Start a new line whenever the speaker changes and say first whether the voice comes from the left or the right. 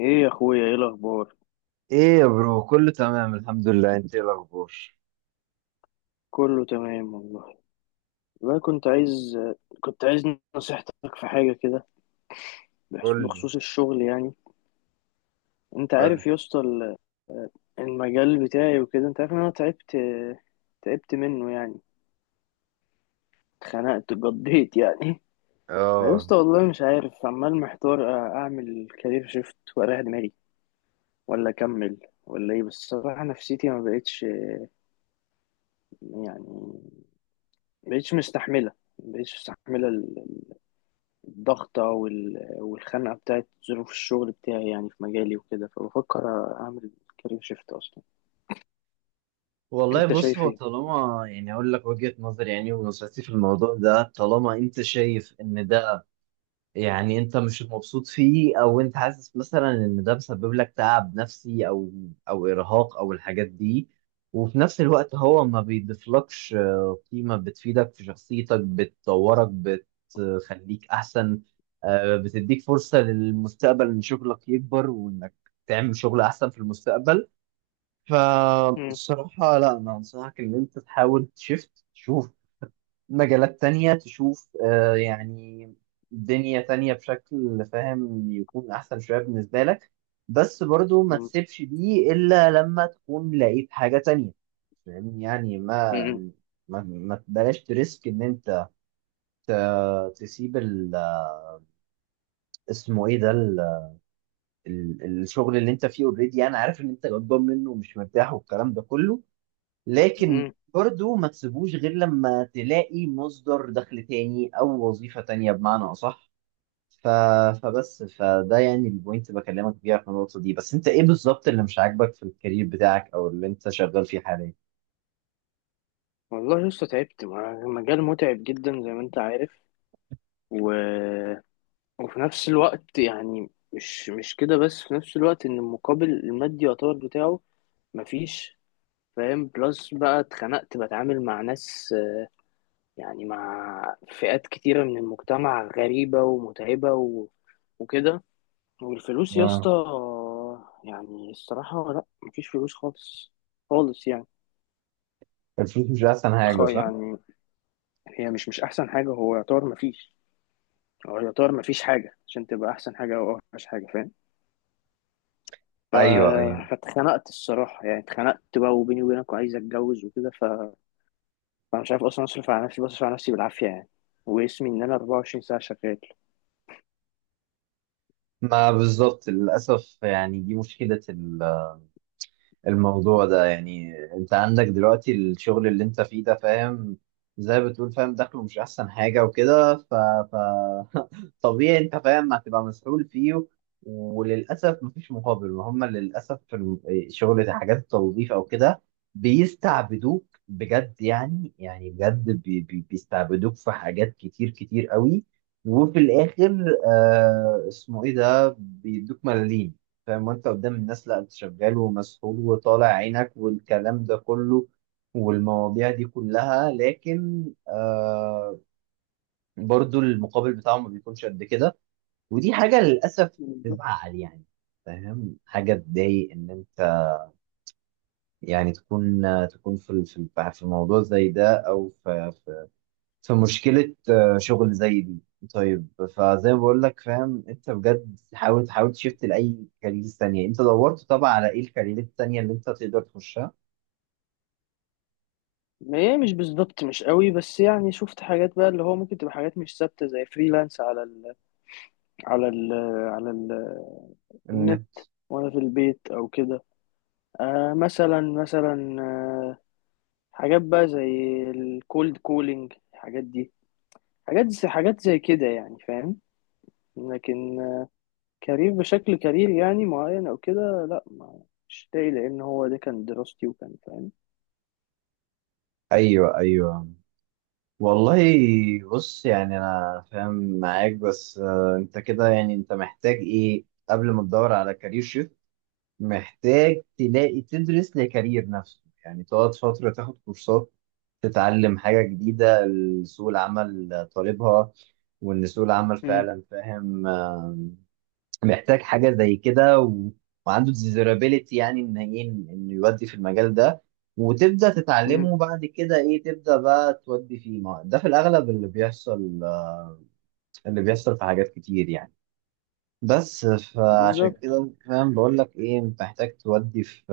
left: ايه يا اخويا، ايه الاخبار؟
right: ايه يا برو، كله تمام الحمد لله. انت ايه الاخبار؟
left: كله تمام والله. والله كنت عايز، كنت عايز نصيحتك في حاجه كده،
right: قول لي.
left: بخصوص الشغل يعني. انت
right: قول
left: عارف
right: لي
left: يا اسطى المجال بتاعي وكده، انت عارف ان انا تعبت، منه يعني، اتخنقت، قضيت يعني. يا
right: اه
left: اسطى والله مش عارف، عمال محتار اعمل كارير شيفت واريح دماغي ولا اكمل ولا ايه. بس الصراحه نفسيتي ما بقتش، يعني ما بقتش مستحمله، ما بقتش مستحمله الضغطة والخنقة بتاعت ظروف الشغل بتاعي يعني، في مجالي وكده. فبفكر أعمل كارير شيفت أصلا.
right: والله
left: أنت
right: بص،
left: شايف
right: هو
left: إيه؟
right: طالما يعني اقول لك وجهة نظري يعني ونصيحتي في الموضوع ده، طالما انت شايف ان يعني انت مش مبسوط فيه، او انت حاسس مثلا ان ده مسبب لك تعب نفسي او ارهاق او الحاجات دي، وفي نفس الوقت هو ما بيضيفلكش قيمة بتفيدك في شخصيتك، بتطورك، بتخليك احسن، بتديك فرصة للمستقبل ان شغلك يكبر وانك تعمل شغل احسن في المستقبل،
left: مم.
right: فالصراحة لا، انا انصحك ان انت تحاول تشوف مجالات تانية، تشوف يعني دنيا تانية بشكل فاهم يكون أحسن شوية بالنسبة لك. بس برضو ما
left: مم.
right: تسيبش دي إلا لما تكون لقيت حاجة تانية، فاهم يعني؟ ما
left: مم.
right: ما, ما تبلاش تريسك إن أنت تسيب اسمه إيه ده، الشغل اللي أنت فيه. أوريدي أنا عارف إن أنت غضبان منه ومش مرتاح والكلام ده كله، لكن
left: مم.
right: برضو ما تسيبوش غير لما تلاقي مصدر دخل تاني أو وظيفة تانية بمعنى أصح. ف... فبس، فده يعني البوينت بكلمك بيها في النقطة دي. بس انت ايه بالظبط اللي مش عاجبك في الكارير بتاعك او اللي انت شغال فيه حاليا؟
left: والله لسه تعبت، مجال متعب جدا زي ما أنت عارف. و... وفي نفس الوقت يعني، مش كده بس، في نفس الوقت إن المقابل المادي يعتبر بتاعه مفيش، فاهم؟ بلس بقى اتخنقت، بتعامل مع ناس، آه، يعني مع فئات كتيرة من المجتمع غريبة ومتعبة وكده. والفلوس يا اسطى،
right: اه.
left: يعني الصراحة لا، مفيش فلوس خالص، خالص يعني.
right: الفلوس مش احسن حاجة، صح؟
left: يعني هي مش أحسن حاجة، هو يعتبر مفيش، هو يعتبر مفيش حاجة عشان تبقى أحسن حاجة أو أوحش حاجة، فاهم؟ ف...
right: ايوه يعني.
left: فاتخنقت الصراحة يعني، اتخنقت بقى. وبيني وبينك، وعايز أتجوز وكده. فأنا مش عارف أصلا أصرف على نفسي، بصرف على نفسي بالعافية يعني، واسمي إن أنا 24 ساعة شغال.
right: ما بالظبط، للأسف يعني دي مشكلة الموضوع ده. يعني انت عندك دلوقتي الشغل اللي انت فيه ده، فاهم، زي ما بتقول، فاهم، دخله مش احسن حاجة وكده، طبيعي انت فاهم هتبقى مسؤول فيه. وللاسف مفيش مقابل، وهم للاسف في شغل حاجات التوظيف او كده بيستعبدوك بجد يعني، يعني بجد، بي بي بيستعبدوك في حاجات كتير كتير قوي، وفي الاخر آه اسمه ايه ده، بيدوك ملاليم. فاهم؟ وانت قدام الناس لا، انت شغال ومسؤول وطالع عينك والكلام ده كله والمواضيع دي كلها، لكن آه، برضو المقابل بتاعهم ما بيكونش قد كده. ودي حاجة للأسف
left: بالظبط.
right: تزعل يعني، فاهم، حاجة تضايق إن أنت يعني تكون في في موضوع زي ده، أو في في مشكلة آه، شغل زي دي. طيب، فزي ما بقول لك فاهم، أنت بجد حاول تحاول لأي كارير ثانية. أنت دورت طبعا على إيه الكارير التانية اللي أنت تقدر تخشها؟
left: ما هي مش بالظبط مش قوي، بس يعني شفت حاجات بقى اللي هو ممكن تبقى حاجات مش ثابتة، زي فريلانس على على ال ال النت،
right: إن-
left: وانا في البيت او كده. آه مثلا، آه، حاجات بقى زي الكولد كولينج، الحاجات دي، حاجات زي كده يعني، فاهم؟ لكن آه، كارير بشكل كارير يعني معين او كده، لا ما مش لاقي، لان هو ده كان دراستي وكان، فاهم؟
right: أيوه أيوه. والله بص، يعني أنا فاهم معاك، بس آه، أنت كده يعني أنت محتاج إيه قبل ما تدور على كارير شيفت؟ محتاج تلاقي تدرس لكارير نفسه، يعني تقعد فترة تاخد كورسات، تتعلم حاجة جديدة سوق العمل طالبها. وإن سوق العمل
left: مم.
right: فعلا فاهم آه، محتاج حاجة زي كده، وعنده ديزيرابيليتي يعني إن إيه، إنه يودي في المجال ده. وتبدأ
left: مم.
right: تتعلمه، بعد كده إيه، تبدأ بقى تودي فيه. ما ده في الأغلب اللي بيحصل آه، اللي بيحصل في حاجات كتير يعني. بس فعشان
left: بالظبط.
right: كده فاهم، بقول لك ايه، انت محتاج تودي في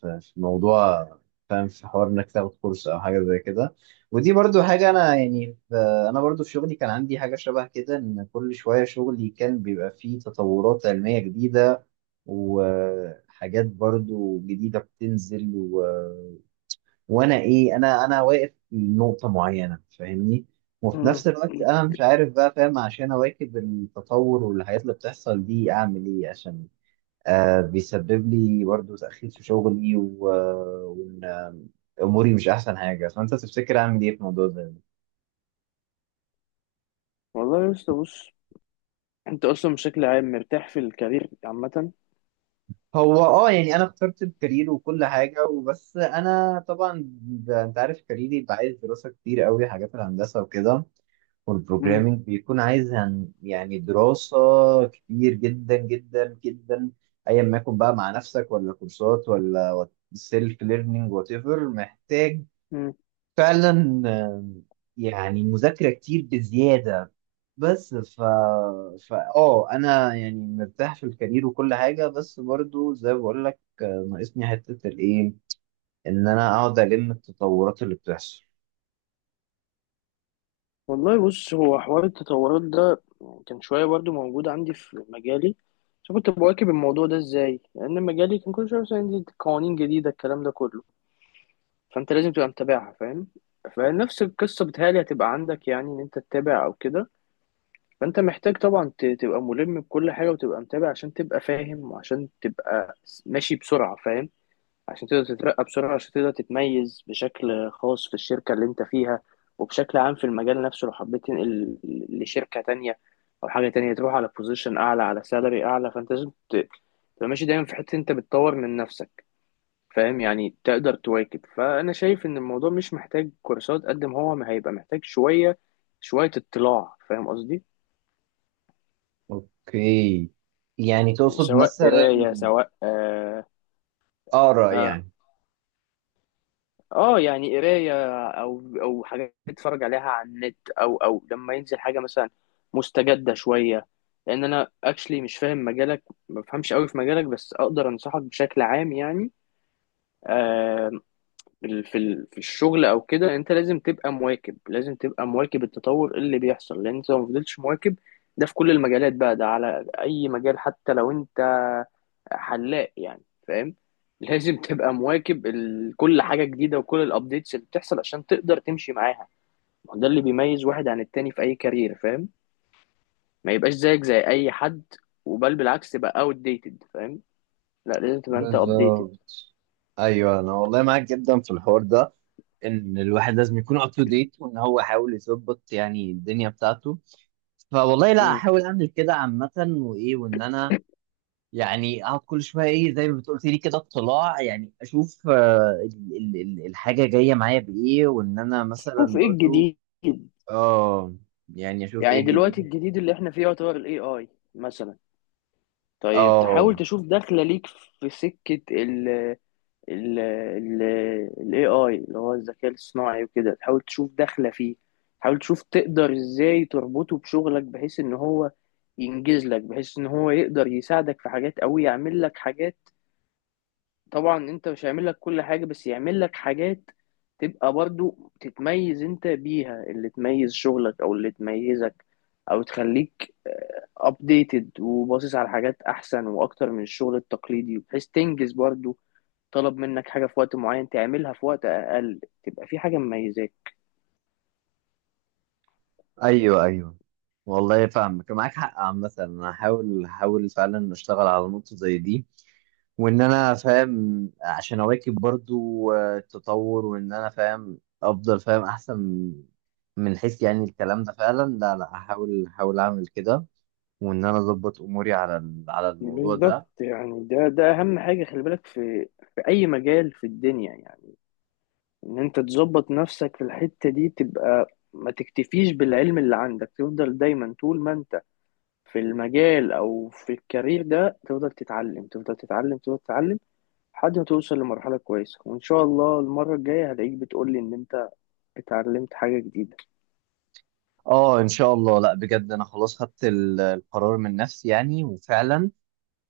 right: في موضوع، فاهم، في حوار انك تاخد كورس او حاجه زي كده. ودي برضو حاجه انا يعني، انا برضو في شغلي كان عندي حاجه شبه كده، ان كل شويه شغلي كان بيبقى فيه تطورات علميه جديده وحاجات برضو جديده بتنزل، وانا ايه انا انا واقف في نقطه معينه، فاهمني، وفي
left: مم.
right: نفس الوقت
left: مم.
right: انا مش عارف بقى فاهم، عشان اواكب التطور والحاجات اللي بتحصل دي اعمل ايه عشان آه بيسبب لي برضو تاخير في شغلي آه، وان آه، اموري مش احسن حاجه. فانت تفتكر اعمل ايه في الموضوع ده؟
left: والله يا اسطى بص، انت اصلا بشكل عام مرتاح في الكارير عامه؟
right: هو اه يعني انا اخترت الكارير وكل حاجه، وبس انا طبعا انت عارف كاريري بعيد، دراسه كتير قوي، حاجات الهندسه وكده
left: مم.
right: والبروجرامينج، بيكون عايز يعني دراسة كتير جدا جدا جدا، ايا ما يكون بقى، مع نفسك ولا كورسات ولا سيلف ليرنينج، وات ايفر محتاج
left: مم.
right: فعلا. آم، يعني مذاكرة كتير بزيادة. بس ف فا اه انا يعني مرتاح في الكارير وكل حاجة، بس برضو زي ما بقول لك آه، ناقصني حتة الايه، ان انا اقعد الم التطورات اللي بتحصل.
left: والله بص، هو حوار التطورات ده كان شوية برضو موجود عندي في مجالي، بس كنت بواكب الموضوع ده ازاي؟ لأن مجالي كان كل شوية مثلا ينزل قوانين جديدة، الكلام ده كله، فأنت لازم تبقى متابعها، فاهم؟ فنفس القصة بتهيألي هتبقى عندك، يعني إن أنت تتابع أو كده. فأنت محتاج طبعا، تبقى ملم بكل حاجة وتبقى متابع، عشان تبقى فاهم وعشان تبقى ماشي بسرعة، فاهم؟ عشان تقدر تترقى بسرعة، عشان تقدر تتميز بشكل خاص في الشركة اللي انت فيها، وبشكل عام في المجال نفسه. لو حبيت تنقل لشركة تانية أو حاجة تانية، تروح على بوزيشن أعلى، على سالري أعلى، فأنت لازم تبقى ماشي دايما في حتة أنت بتطور من نفسك، فاهم يعني؟ تقدر تواكب. فأنا شايف إن الموضوع مش محتاج كورسات، قد ما هو ما هيبقى محتاج شوية، اطلاع، فاهم قصدي؟
right: اوكي. يعني تقصد
left: سواء
right: مثلا
left: قراية، سواء آه،
right: اقرا
left: آه،
right: يعني؟
left: اه يعني قرايه، او حاجات اتفرج عليها على النت، او لما ينزل حاجه مثلا مستجده شويه. لان انا اكشلي مش فاهم مجالك، ما بفهمش قوي في مجالك، بس اقدر انصحك بشكل عام يعني. آه، في الشغل او كده، انت لازم تبقى مواكب، لازم تبقى مواكب التطور اللي بيحصل، لان انت لو ما فضلتش مواكب، ده في كل المجالات بقى، ده على اي مجال، حتى لو انت حلاق يعني، فاهم؟ لازم تبقى مواكب كل حاجة جديدة وكل الابديتس اللي بتحصل عشان تقدر تمشي معاها. ما هو ده اللي بيميز واحد عن التاني في اي كارير، فاهم؟ ما يبقاش زيك زي اي حد، بالعكس تبقى outdated، فاهم؟ لا، لازم تبقى انت updated.
right: بالظبط. ايوه انا والله معاك جدا في الحوار ده، ان الواحد لازم يكون اب تو ديت، وان هو يحاول يظبط يعني الدنيا بتاعته. فوالله لا،
left: مم.
right: احاول اعمل كده عامه، وايه، وان انا يعني اقعد كل شويه ايه زي ما بتقولي لي كده اطلاع، يعني اشوف آه، الحاجه جايه معايا بايه، وان انا مثلا
left: تشوف ايه
right: برضو
left: الجديد.
right: اه يعني اشوف ايه
left: يعني دلوقتي
right: الجديد.
left: الجديد اللي احنا فيه يعتبر الاي اي مثلا. طيب
right: اه.
left: تحاول تشوف داخله ليك في سكه ال الاي اي اللي هو الذكاء الصناعي وكده، تحاول تشوف داخله فيه. تحاول تشوف تقدر ازاي تربطه بشغلك، بحيث ان هو ينجز لك، بحيث ان هو يقدر يساعدك في حاجات او يعمل لك حاجات. طبعا انت، مش هيعمل لك كل حاجة، بس يعمل لك حاجات تبقى برضو تتميز انت بيها، اللي تميز شغلك او اللي تميزك، او تخليك ابديتد وباصص على حاجات احسن واكتر من الشغل التقليدي، بحيث تنجز برضو، طلب منك حاجة في وقت معين، تعملها في وقت اقل، تبقى في حاجة مميزاك.
right: ايوه ايوه، والله فاهمك، معاك حق عامة. انا هحاول فعلا اشتغل على نقطة زي دي، وان انا فاهم عشان اواكب برضو آه، التطور، وان انا فاهم افضل، فاهم احسن، من حيث يعني الكلام ده فعلا. لا هحاول اعمل كده، وان انا اظبط اموري على على الموضوع ده.
left: بالظبط. يعني ده اهم حاجه، خلي بالك في في اي مجال في الدنيا يعني، ان انت تظبط نفسك في الحتة دي، تبقى ما تكتفيش بالعلم اللي عندك، تفضل دايما طول ما انت في المجال او في الكارير ده تفضل تتعلم، تفضل تتعلم، تفضل تتعلم، لحد ما توصل لمرحلة كويسة. وان شاء الله المرة الجاية هلاقيك بتقولي ان انت اتعلمت حاجة جديدة.
right: اه ان شاء الله. لا بجد، انا خلاص خدت القرار من نفسي، يعني وفعلا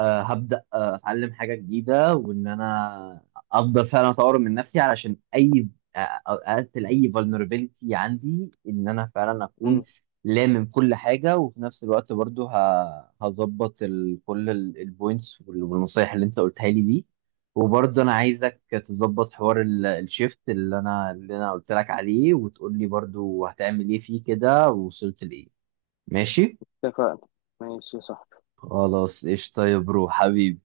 right: آه، هبدأ آه، أتعلم حاجة جديدة، وإن أنا أفضل فعلا أطور من نفسي، علشان أي آه، أقتل أي vulnerability عندي، إن أنا فعلا أكون
left: مم.
right: لامم كل حاجة. وفي نفس الوقت برضو هظبط كل البوينتس والنصايح اللي أنت قلتها لي دي. وبرضه أنا عايزك تظبط حوار الشيفت اللي أنا قلت لك عليه، وتقول لي برضو هتعمل إيه فيه كده ووصلت لإيه. ماشي؟
left: اتفقنا. ماشي يا صاحبي.
right: خلاص، قشطة يا برو حبيبي.